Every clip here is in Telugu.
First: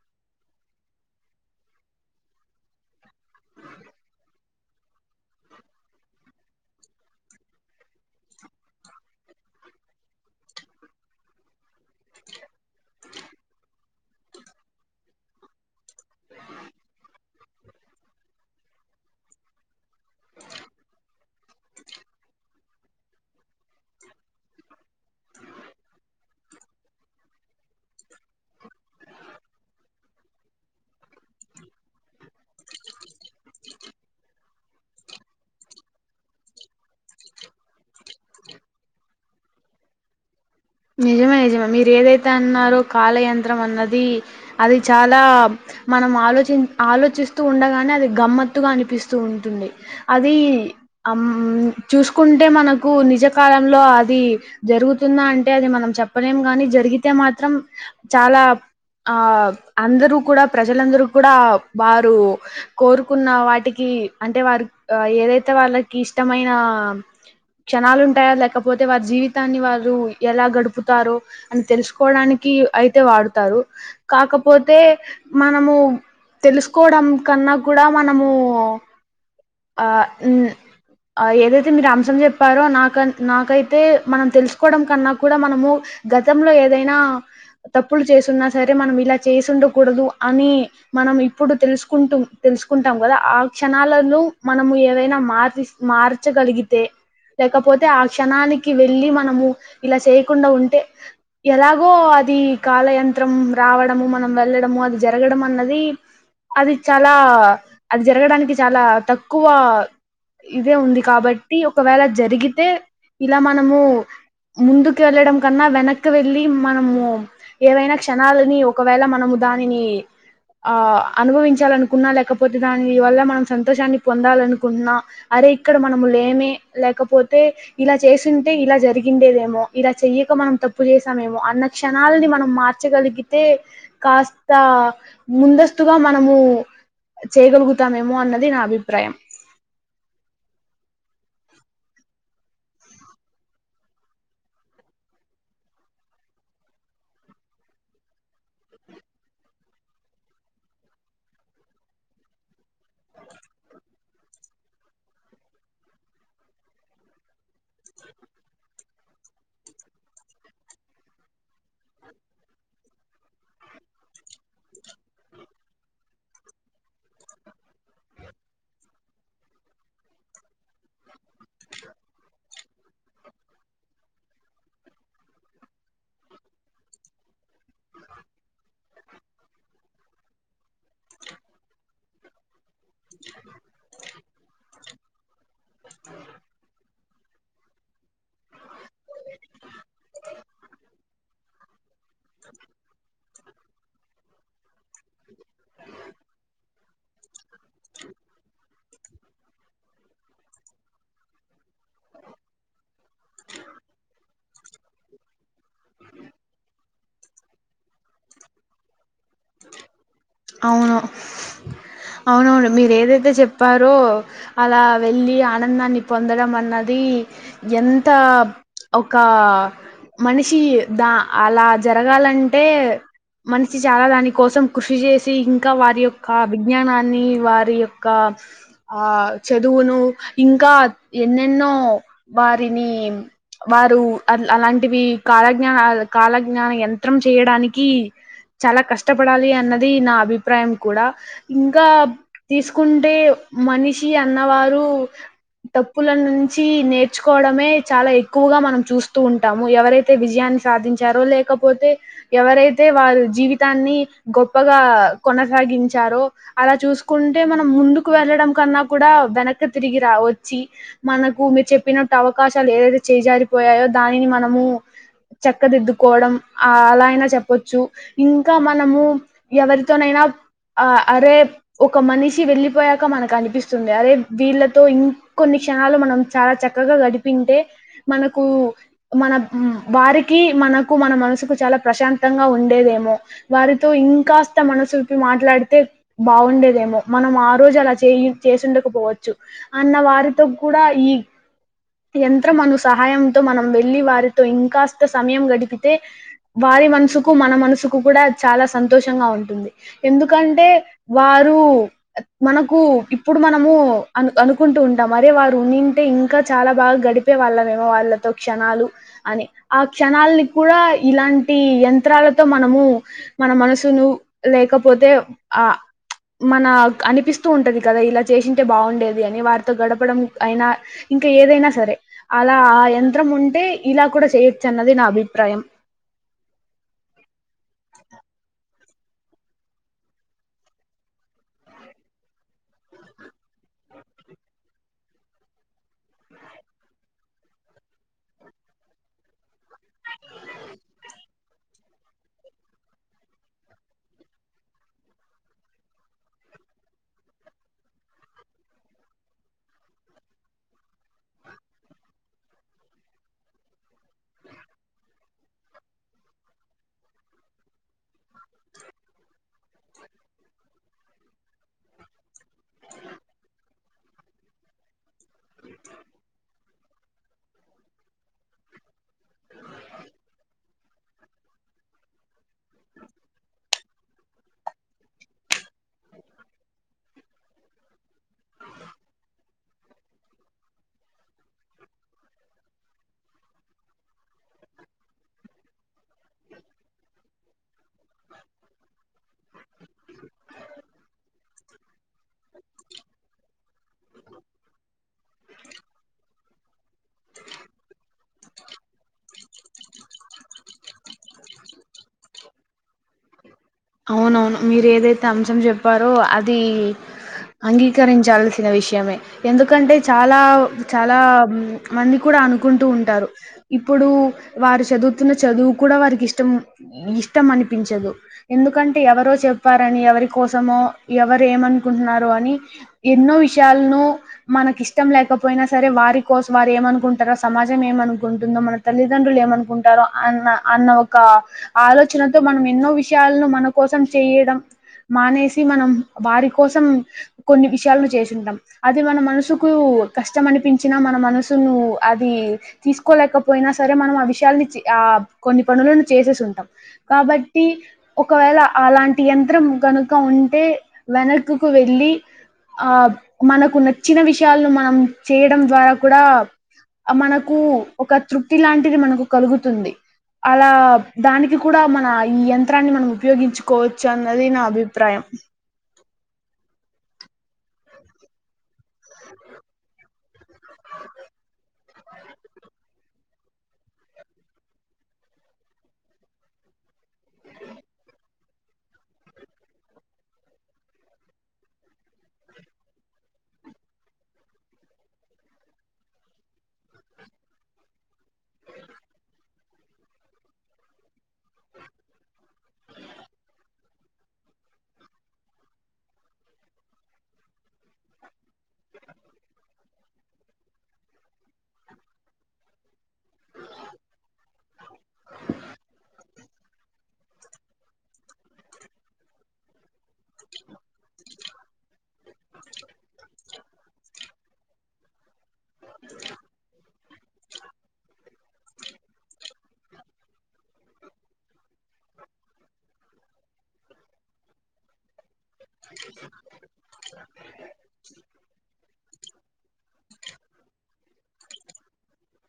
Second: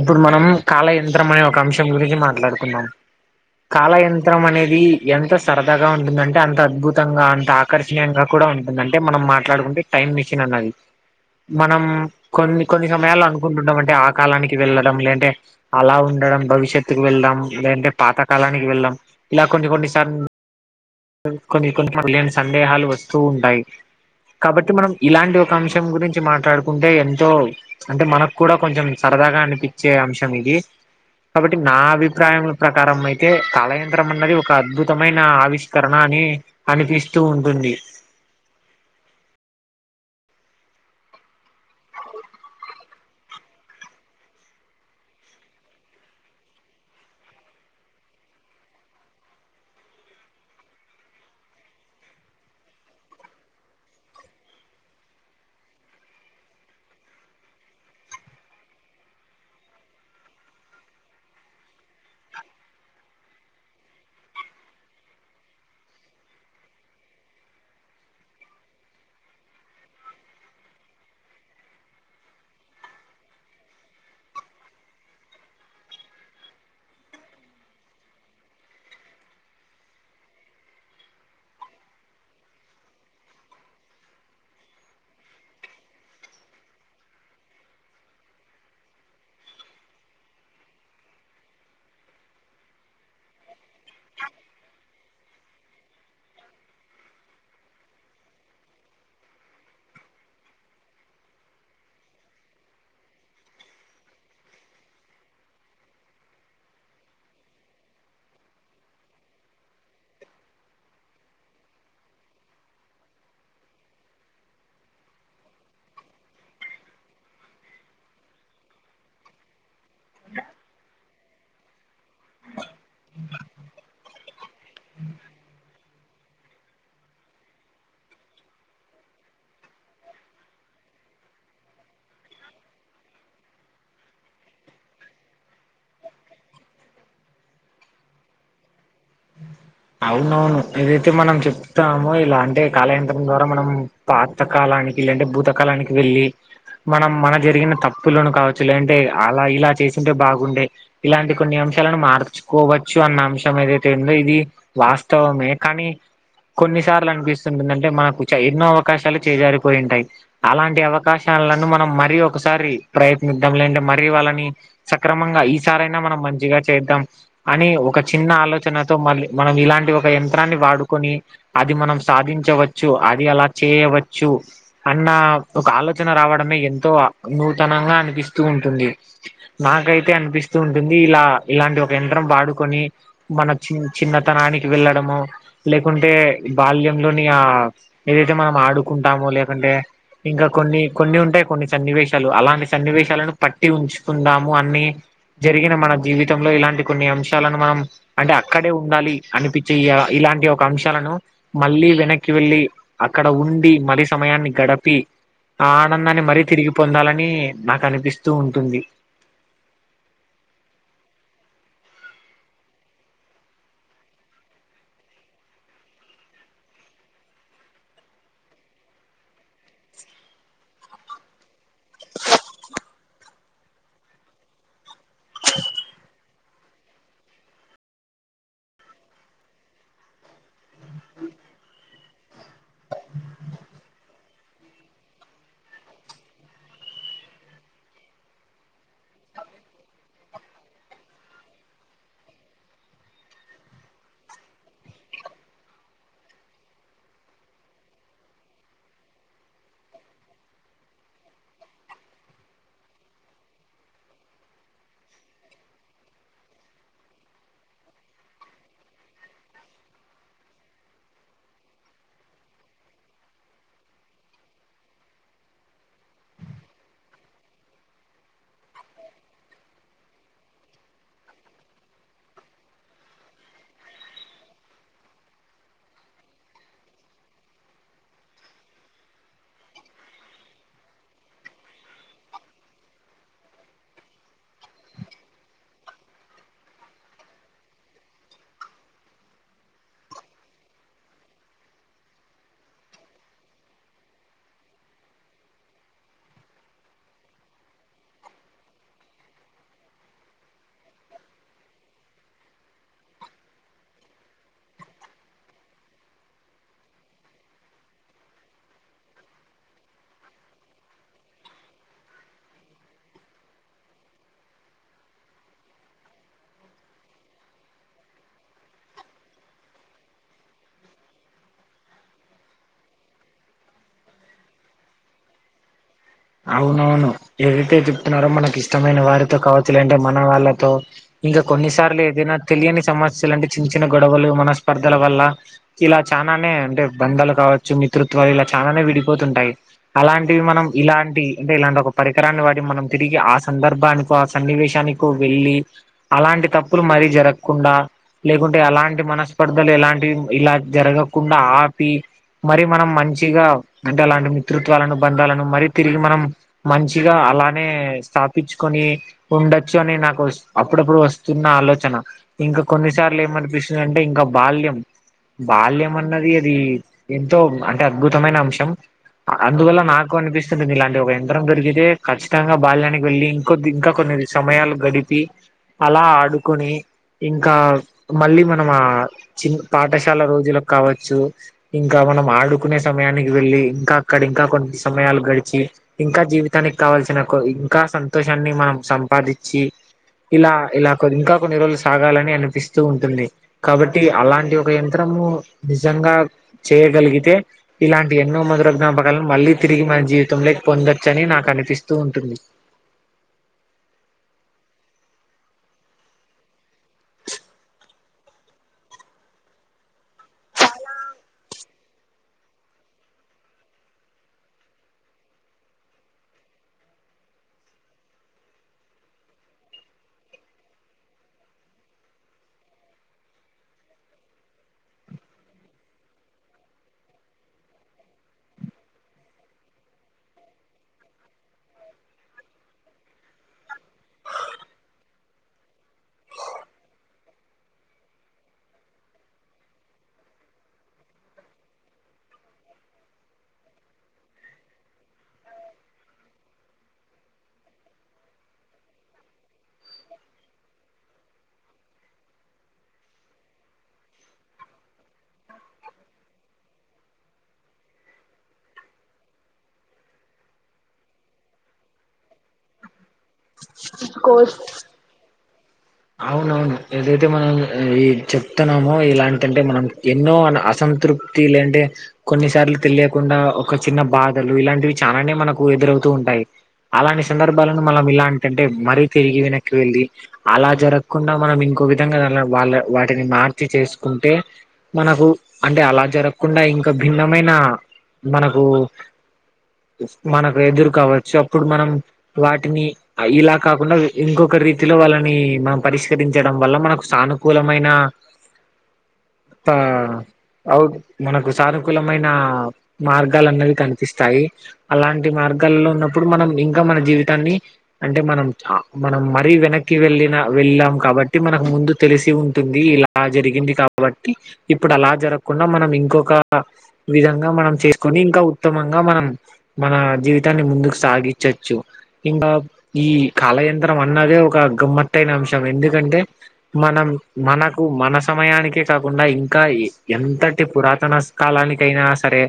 ఇప్పుడు మనం కాలయంత్రం అనే ఒక అంశం గురించి మాట్లాడుకుందాం కాలయంత్రం అనేది ఎంత సరదాగా ఉంటుందంటే అంత అద్భుతంగా అంత ఆ ఆకర్షణీయంగా కూడా ఉంటుంది అంటే మనం మాట్లాడుకుంటే టైం మషిన్ అన్నది మనం కొన్ని కొన్ని సమయాలో అనుకుంటుంటాం అంటే ఆ కాలానికి వెళ్ళడం లేంటే అలా ఉండడం భవిష్యత్తుకు వెళ్దాం లేదంటే పాతకాలానికి వెళ్దాం ఇలా కొన్ని కొన్ని సార్ కొన్ని కొన్నిళ సందేహాలు వస్తూ ఉంటాయి కాబట్టి మనం ఇలాంటి ఒక అంశం గురించి మాట్లాడుకుంటే ఎంతో అంటే మన కూడా కొంచెం సరదాగా అనిపించే అంశం ఇది కాబట్టి నా అభిప్రాయం ప్రకారం అయితే కళయంత్రం అన్నది ఒక అద్భుతమైన ఆవిష్ కరణ అని అనిపిస్తూ ఉంటుంది నిజమే నిజమే మీరు ఏదైతే అన్నారో కాలయంత్రం అన్నది అది చాలా మనం ఆలోచి ఆలోచిస్తూ ఉండగానే అది గమ్మత్తుగా అనిపిస్తూ ఉంటుంది అదీ ఆమ్మ్ చూసుకుంటే మనకు నిజ కాలంలో అది జరుగుతుందా అం అంటే అది మనం చెప్పలేం గానీ జరిగితే మాత్రం చాలా అప్ ఆ అందరూ కూడా ప్రజలందరూ కూడా బారు కోరుకున్న వాటికి అంటే వారిక్ ఆ ఏదైతే వాళ్లకిష్టమైన క్షణాలుంటాయా లేకపోతే వారి జీవితాన్ని వారు ఎలా గడుపుతారో అని తెలుసుకోవడానికి అయితే వాడుతారు కాకపోతే మనము తెలుసుకోడం కన్నా కూడా మనము ఆ ఉమ్మ్ ఆ ఏదైతే మీరు అంశం జేప్పారో నాకన్ నాకైతే మనం తెలుసుకోడం కన్నా కూడా మనము గతంలో ఏదైనా తప్పులు చేసున్నా సరే మనం ఇలా చేసిండకూడదు అని మనం ఇప్పుడు తెలుసుకుంటు తెలుసుకుంటాం గదా ఆ క్షణాలను మనము ఏవైనా మార్స్ మార్చగలిగితే లేకపోతే ఆ క్షణానికి వెళ్ళలి మనము ఇలా చేయకుండా ఉంటే ఎలాగో అది కాలయంత్రం రావడము మనం వెళ్ళడము అది జరగడం అన్నది అది చాలా అది జరగడానికి చాలా తక్కువ ఇదే ఉంది కాబట్టి ఒకవేళ జరిగితే ఇలా మనము ముందుకేళ్ళడం కన్నా వెనక్కి వెళ్లి మనము ఏవైనా క్షణాలనీ ఒకవేళ మనము దానిని ఆ అనుభవించాలనుకున్నా లేకపోతే దాని వల్ల మనం సంతోషాన్ని పొందాలనుకున్నా అరే ఇక్కడ మనము లేమే లేకపోతే ఇలా చేస్తుంటే ఇలా జరిగిండేదేమో ఇలా చెయ్యక మనం తప్పు జేసామేమో అన్న క్షణల్ని మనం మార్చగలిగితే కాస్త ముందస్తుగా మనము చేయగలుగుతామేమో అన్నది నా అభిప్రాయం అవునవును ఏదైతే మనం చెప్తామో ఇలా అంటే కాలయంత్రం ద్వారా మనం పాత కాలానికి లేంటే భూతకాలానికి వెళ్లి మనం మన జరిగిన తప్పులను కావచ్చు లేంటే అలా ఇలా చేసింటే బాగుండే ఇలాంటి కొన్ని అంశాలను మార్చుకోవచ్చు అన్న అంశం [unintelligible] లో ఇది వాస్తవమే కానీ కొన్నిసార్లు అనిపిస్తుంటుందింటే మనకు ఎన్నో అవకాశాలు చేజారిపోయి ఉంటాయ్ అలాంటి అవకాశాలను మనం మరీ ఒకసారి ప్రయత్నిద్దాం లేంటే మరీ వాళ్ళని సక్రమంగా ఈ సారైనా మనం మంచిగా చేద్దాం అని ఒక చిన్న ఆలో [unintelligible] చనతో మళ్ళీ మనం ఇలాంటి ఒక యంత్రాన్ని వాడుకొని అది మనం సాధించవచ్చు అది అలా చేయవచ్చు అన్న ఒక ఆలోచన రావడమే ఎంతో నూతనంగ అనిపిస్తూ ఉంటుంది నాకైతే అనిపిస్తూ ఉంటుంది ఇల ఇలాంటి ఒక యంత్రం వడుకొని మన చి చిన్నతనానికి వెళ్ళడము లేకుంటే బాల్యంలోని ఆ ఏదైతే మనం ఆడుకుంటామో లేకుంటే ఇంకా కొన్ని కొన్ని ఉంటాయి కొన్ని సన్నివేశాలు అలాంటి సన్నివేశాలను పట్టి ఉంచుకుందాము అన్ని జరిగిన మన జీవితంలో ఇలాంటి కొన్ని అంశాలను మనం అంటే అక్కడే ఉండాలి అనిపిచే ఇలాంటి [unintelligible] అంశాలను మళ్ళీ వెనక్కి వెళ్ళి అక్కడ ఉండి మరి సమయాన్ని గడిపి ఆ ఆనందాన్ని మరీ తిరిగి పొందాలని నాకు అనిపిస్తూ ఉంటుంది అవును అవునవును మీరు ఏదైతే చెప్పారో అలా వెలి ఆనందాన్ని పొందడం అన్నది ఎంత ఒక మనిషి దా అలా జరగాలంటే మనిషి చాల దాని కోసం కృషి చేస్ ఇంకా వారి యొక్క విజ్ఞానాన్ని వారి యొక్క ఆ చదువును ఇంక ఎన్నెన్నో వారిని వారు అ అలాంటివి కాలజ్ఞాన కాలజ్ఞాన యంత్రం చేయడానికి చాలా కష్టపడాలి అన్నది నా అభిప్రాయం కూడ ఇంకా తీసుకుంటే మనిషి అన్నవారు తప్పుల నుంచి నేర్చుకోవడమే చాలా ఎక్కువగా మనం చూస్తూ ఉంటాము ఎవరై తే విజయాన్ని సాధించారో లేకపోతే ఎవరైతే వారు జీవితాన్ని గొప్పగ కొనసాగించారో అలా చూసుకుంటే మనం ముందుకు వెళ్ళడం కన్నా కూడా వెనకి తిరిగి రావొచ్చు మనకు మీరు చెప్పినట్టు అవకాశాలు ఏదైతే చేజారిపోయాయో దానిని మనము చెక్కదిద్దుకోవడం అలా అయినా చెప్పచ్చు ఇంకా మనము ఎవరి [unintelligible] అరే ఒక మనిషి వెళ్ళిపోయాక మనకు అనిపిస్తుంది అదే వీళ్ళతో ఇంకొన్ని క్షణాలు మనం చాలా చక్ చక్కగా గడిపింటే మనకు మన వారికి మనకు మన మనసుకు చాలా ప్రశాంతంగా ఉండేదేమో వారితో ఇంక మనసు విప్పి మాట్లాడితే బాగుండేదేమో మనం ఆ రోజు అలా చే చేసిండకపోవచ్చు అన్న వారితో కూడ [unintelligible] యంత్రం అను సహాయంతో మనం వెళ్ళలి వారితో ఇంకాస్త సమయం గడిపితే వారి మనసుకు మన మనసుకు కూడ చాల సంతోషంగా ఉంటుంది ఎందుకంటే వారు మనకు ఇప్పుడు మనము అ అనుకుంటూ ఉంటాం అరే వారు ఉంటే ఇంకా చాలా బాగా గడి [unintelligible] చెప్పే వాళ్ళమేమో వాళ్ళతో క్షణాలు అని ఆ క్షణాలని కూడ ఇలాంటి యంత్రాలతో మనము మన మనసును లేకపోతే ఆ మనకు అనిపిస్తూ ఉంటది కదా ఇలా చేశింటే బాగుండేది అని వారితో గడపడం అయినా ఇంకా ఏదైనా సరే, అలా ఆ యంత్రం ఉంటే ఇలా కూడా చేయొచ్చు అన్నది నా అభిప్రాయం. అవునవును ఏదైతే చెప్తున్నారో మనకి ఇష్టమైన వారితో కావచ్చు లేంటే మన వాళ్ళతో ఇంకా కొన్నిసార్లు ఏదైనా తెలియని సమస్యలు అంటే చిన్న చిన్న గొడవలు మన స్పర్ధల వల్ల ఇలా చానానే అంటే బంధాలు కావచ్చు, మితృత్వాలు ఇలా చానానే విడిపోతుంటాయి. అలాంటివి మనం ఇలాంటి అంటే ఇలాంటి ఒక పరికరాన్ని వాడి మనం తిరిగి ఆ సందర్భానికో, ఆ సన్నివేశానికో వెళ్ళి అలాంటి తప్పులు మరీ జరగకుండా లేకుంటే అలాంటి మనస్పర్ధలు ఎలాంటివి ఇలా జరగకుండా ఆపి మరి మనం మంచిగా అంటే అలాంటి మిత్రుత్వాలను బంధాలను మరి తిరిగి మనం మంచిగా అలానే స్థాపిచ్చుకొని ఉండొచ్చు అని నాకు అప్పుడప్పుడు వస్తున్న ఆలోచన. ఇంకా కొన్నిసార్లు ఏమనిపిస్తుందంటే ఇంకా బాల్యం, బాల్యం అన్నది అది ఎంతో అంటే అద్భుతమైన అంశం. అందువల్ల నాకు అనిపిస్ స్తది, ఇలాంటి ఒక యంత్రం దొరికితే ఖచ్చితంగా బాల్యానికి వెళ్ళి, ఇంకొద్ది ఇంకా కొన్ని సమయాలు గడిపి అలా ఆడుకొని ఇంకా మళ్ళీ మనం ఆ చి పాఠశాల రోజులకు కావచ్చు, ఇంకా మనం ఆడుకునే సమయానికి వెళ్ళి, ఇంకా అక్కడ ఇంకా కొంత సమయాలు గడి చి ఇంకా జీవితానికి కావాల్సిన కొ ఇంకా సంతోషాన్ని మనం సంపాదిచ్చి, ఇలా ఇలా కొన్ని ఇంకా కొన్ని రోజులు సాగాలని అనిపిస్తూ ఉంటుంది. కాబట్టి అలాంటి ఒక యంత్రము నిజంగా చేయగలిగితే ఇలాంటి ఎన్నో మధుర జ్ఞాపకాలను మళ్ళీ తిరిగి మన జీవి తం లొకి పొందొచ్చు అని నాకు అనిపిస్తూ ఉంటుంది. అవునవును మీరు ఏదైతే అంశం చెప్పారో అది అంగీ కరించాల్సిన విషయమే. ఎందుకంటే చాలా చాలా మంది కూడా అనుకుంటూ ఉంటారు. ఇప్పుడు వారు చదువుతున్న చదువు కూడా వారికి ఇష్టం ఇష్టం అనిపించదు. ఎందుకంటే ఎవరో చెప్పారని, ఎవరి కోసమో ఎవరు ఏమనుకుంటున్నారో అని ఎన్నో విషయాల్ను మనకి ఇష్టం లేకపోయినా సరే వారి కోసం, వారు ఏమనుకుంటరో, సమాజం ఏమనుకుంటుందో, మన తల్లిదండ్రులు ఏమనుకుంటారో అన్న అన్న ఒక ఆలోచనతో మనం ఎన్నో విష విషయాలను మన కోసం చేయడం మానేసి, మనం వారి కోసం కొన్ని విషయాలను చేసింటాం. అది మన మనసుకు కష్టం అనిపించినా, మన మనసును అది తీసుకోలేకపోయినా సరే మనం ఆ విషయాలని చి ఆ కొన్ని పనులను చేసేసి ఉంటాం. కాబట్టి ఒకవేళ అలాంటి యంత్రం కనుక ఉంటే వెనకకు వెళ్ళి ఆ మనకు నచ్చిన విషయాలను మనం చేయడం ద్వారా కూడా మనకు ఒక తృప్తి లాంటిది మనకు కలుగుతుంది. అలా దానికి కూడా మన ఈ యం త్రాన్ని మనం ఉపయోగించుకోవచ్చు అన్నది కోర్స్ నా అభిప్రాయం. అవునవును ఏదైతే మనం ఈ చెప్తున్నామో ఇలాంటంటే మనం ఎన్నో అనే అసంతృప్తి లేంటే కొన్నిసార్ల తెలియకుండా ఒక చిన్న బాధలు ఇలాంటివి చాలానే మనకు ఎదురవుతూ ఉంటాయి. అలాంటి సందర్భాలను మనం ఇలాంటంటే మరీ తిరిగి వెనక్కి వెళ్ళి అలా జరగకుండా మనం ఇంకో విధంగా వాళ్ళ వాళ్ళ వాటిని మార్చి చేసుకుంటే మనకు అంటే అలా జరగక్కుండా ఇంకా భిన్నమైన మనకు మనకు ఎదురు కావచ్చు అప్పుడు మనం వాటిని ఇలా కాకుండా ఇంకొక రీతిలో వాళ్ళ నీ మనం పరిష్కరించడం వల్ల మనకు సానుకూలమైన త అవు మనకు సానుకూలమైన మార్గాలు అన్నవి కనిపిస్తాయి. అలాంటి మార్గాల్లో ఉన్నప్పుడు మనం ఇంకా మన జీవితాన్ని అంటే మనం ఆ మనం మరీ వెనక్ క్కి వెళ్ళిన వెళ్ళాం కాబట్టి మనకు ముందు తెలిసి ఉంటుంది ఇలా జరిగింది కాబట్టి ఇప్పుడు అలా జరగక్కుండా మనం ఇంకొక విధంగా మనం చేసుకొని ఇంకా ఉత్తమంగా మనం మన జీవితాన్ని ముందుకు సాగించచ్చు. ఇంకా ఈ కాల యంత్రం అన్నదే ఒక గమ్మత్తైన అంశం ఎందుకంటే మనం మనకు మన సమయానికే కాకుండా ఇంకా ఎ ఎంతటి పురాతన కాలానికైనా సరే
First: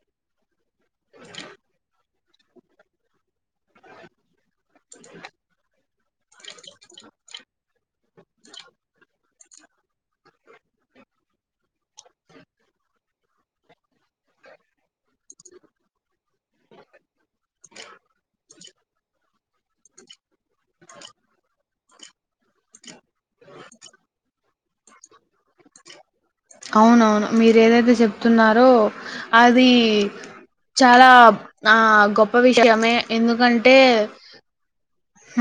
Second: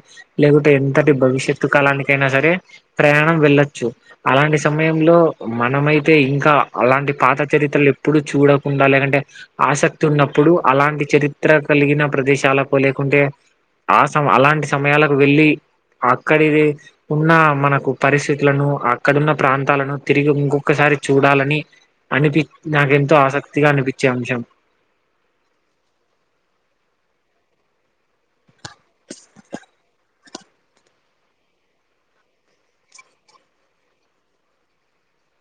లేకుంటె ఎంతటి భవిష్యత్తు కాలానికైనా సరే ప్రయాణం వెళ్లొచ్చు అలాంటి సమయంలో మనమైతే ఇంకా అలాంటి పాత చరిత్రలు ఎప్పుడు చూడకుండా లేదంటే ఆసక్తి ఉన్నప్పుడు అలాంటి చరిత్ర కలిగిన ప్రదేశాలకు లేకుంటే ఆ సం అలాంటి సమయాలకు వెళ్ళి అక్కడిది ఉన్న మనకు పరిస్థితులను అక్కడున్న ప్రాంతాలను తిరిగి ఇంకొక్కసారి చూడాలని అనిపి నాకెంతో ఆసక్తిగా అనిపిచ్చే అంశం అవునవును మీరు ఏదైతే చెప్తున్నారో అది చాలా ఆ గొప్ప విషయమే ఎందుకంటే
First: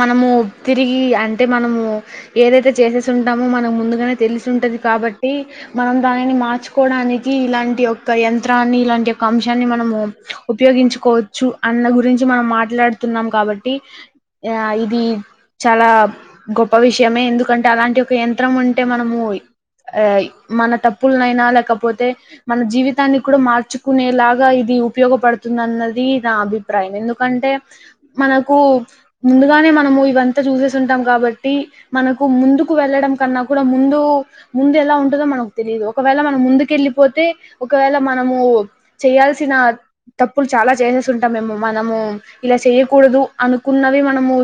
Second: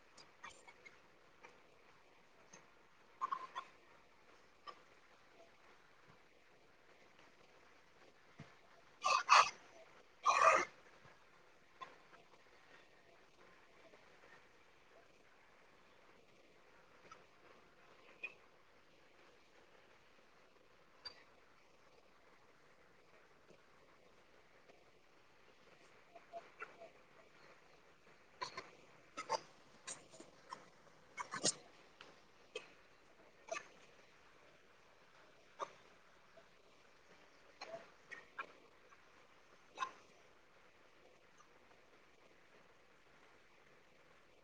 మనము తిరిగి అంటే మనము ఏదైతే చేసేసి ఉంటామో మనం ముందుగానే తెలిసి ఉంటది కాబట్టి మనం దానిని మార్చుకోవడానికి ఇలాంటి యొక్క యంత్రాన్ని ఇలాంటి యొక్క అంశాన్ని మనము ఉపయోగించుకోవచ్చు అన్న గురించి మనం మాట్లాడుతున్నం కాబట్టి ఆ ఇది చాలా గొప్ప విషయమే ఎందుకంటే అలాంటి ఒక యంత్రం ఉంటే మనము ఆ మన తప్పులనైనా లేకపోతే మన జీవితాన్ని కూడ మార్చుకునేలాగా ఇది ఉపయోగపడుతుందన్నది నా అభి ప్రాయం ఎందుకంటే మనకు ముందుగానే మనము ఇవంతా చూసేసుంటం కాబట్టి మనకు ముందుకు వెళ్ళడం కన్నా కూడా ముందు ముందు ఎలా ఉంటదో మనకు తెలియదు, ఒకవేళ మనం ముందుకెళ్ళిపోతే ఒకవేళ మనము చేయాల్సిన తప్పులు చాలా చేంజెస్ ఉంటాం మేము మనము, ఇలా చేయ్యకూడదు అనుకున్నవిన మనము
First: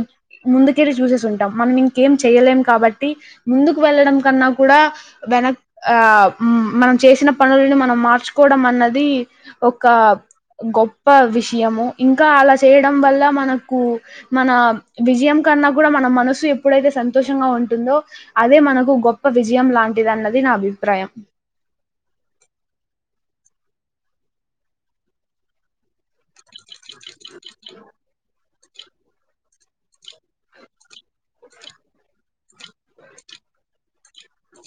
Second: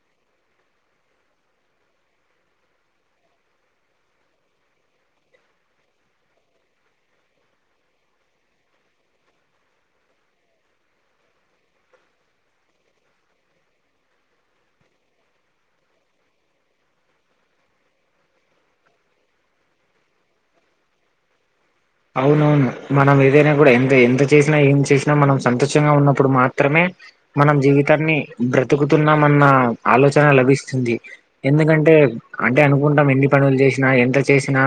ముందుకెళ్ళి చూసేసి ఉంటాం, మనం ఇంకేం చెయలేం కాబట్టి ముందుకు వెళ్ళడం కన్నా కూడా వెనక్ ఆ మనం చేసిన పనుల్ని మనం మార్చుకోవడం అన్నది ఒక గొప్ప విషయము ఇంకా అలా చేయడం వల్ల మనకు మన విజయం కన్నా కూడ మన మనసు ఎప్పుడైతే సంతోషంగా ఉంటుందో అదే మనకు గొప్ప విజయం లాంటిది అన్నది నా అభిప్రాయం. అవునవును మనం ఏదైనా కూడ ఎంత ఎంత చేసినా, ఏం చేసినా, మనం సంతోషంగా ఉన్న ఇప్పుడు మాత్రమే మనం జీవితాన్ని బ్రతుకుతున్నామన్న ఆలోచన లభిస్తుంది. ఎందుకంటే అంటే అనుకుంటాం ఎన్ని పనులు చేసినా ఎంత చేసినా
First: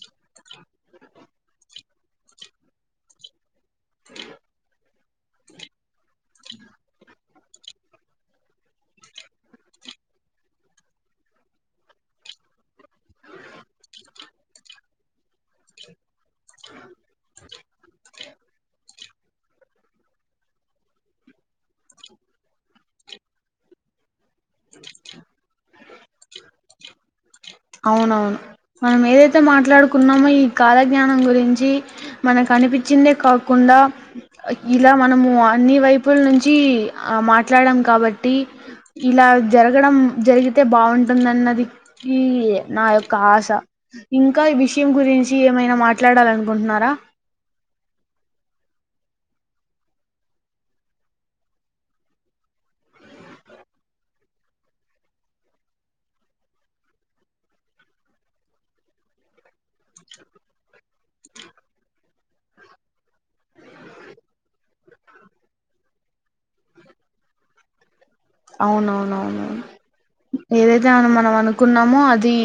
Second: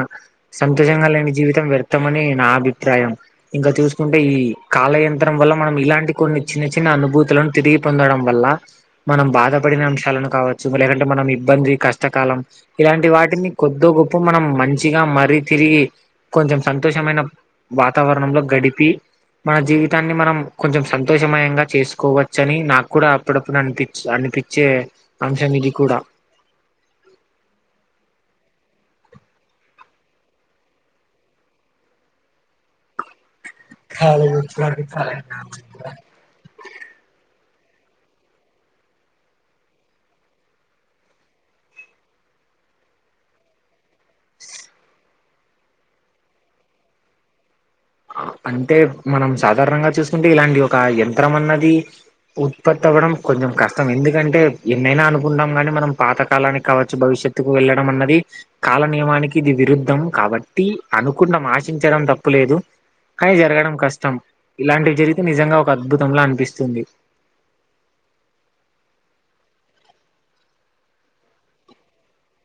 సంతోషంగా లేని జీవితం వ్యర్థమని నా అభిప్రాయం ఇంక చూసుకుంటే ఈ కాలయంత్రం వల్ల మనం ఇలాంటి కొన్ని చిన్న చిన్న అనుభూతులను తిరిగి పొందడం వల్ల మనం బాధపడిన అంశాలను కావచ్చు లేదంటే మనం ఇబ్బంది కష్టకాలం ఇలాంటి వాటిని కొద్దో గొప్పో మనం మంచిగా మరీ తిరిగి కొంచెం సంతోషమైన వాతావరణంలో గడిపి మన జీవితాన్ని మనం కొంచెం సంతోషమయంగా చేసుకోవచ్చ అని నాకు కూడా అప్పుడప్పుడు అనిపి అనిపించే అంశం ఇది కూడా అవునవును మనం ఏదైతే మాట్లాడుకున్నామో ఈ కాలజ్ఞానం గురించి మనకు అనిపించిందే క కుండా ఇలా మనము అన్ని వైపు ల నుంచి మాట్లాడాం కాబట్టి ఇలా జరగడం జరిగితే బాగుంటుందన్నది ఈ నా యొక్క ఆశ ఇంకా ఈ విషయం గురించి ఏమైనా మాట్లాడాల అనుకుంటున్నారా అంటే మనం సాధారణంగా చూసుకుంటే ఇలాంటి ఒక యంత్రం అన్నది ఉత్పత్తి అవ్వడం కొంచెం కష్టం ఎందుకంటే ఎన్నైనా అనుకుంటాం కాని మనం పాతకాలానికి కావచ్చు భవిష్య త్తుకు వెళ్ళడం అన్నది కాల నియమానికి ఇది విరుద్ధ దం కాబట్టి అనుకునం ఆశించడం తప్పులేదు కానీ జరగడం కష్టం ఇలాంటివి జరిగితే నిజంగా ఒక అద్భుతంలా అనిపిస్తుంది అవునవునవును ఏదైతే మన మనం అనుకున్నామో అది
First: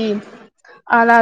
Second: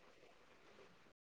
అలా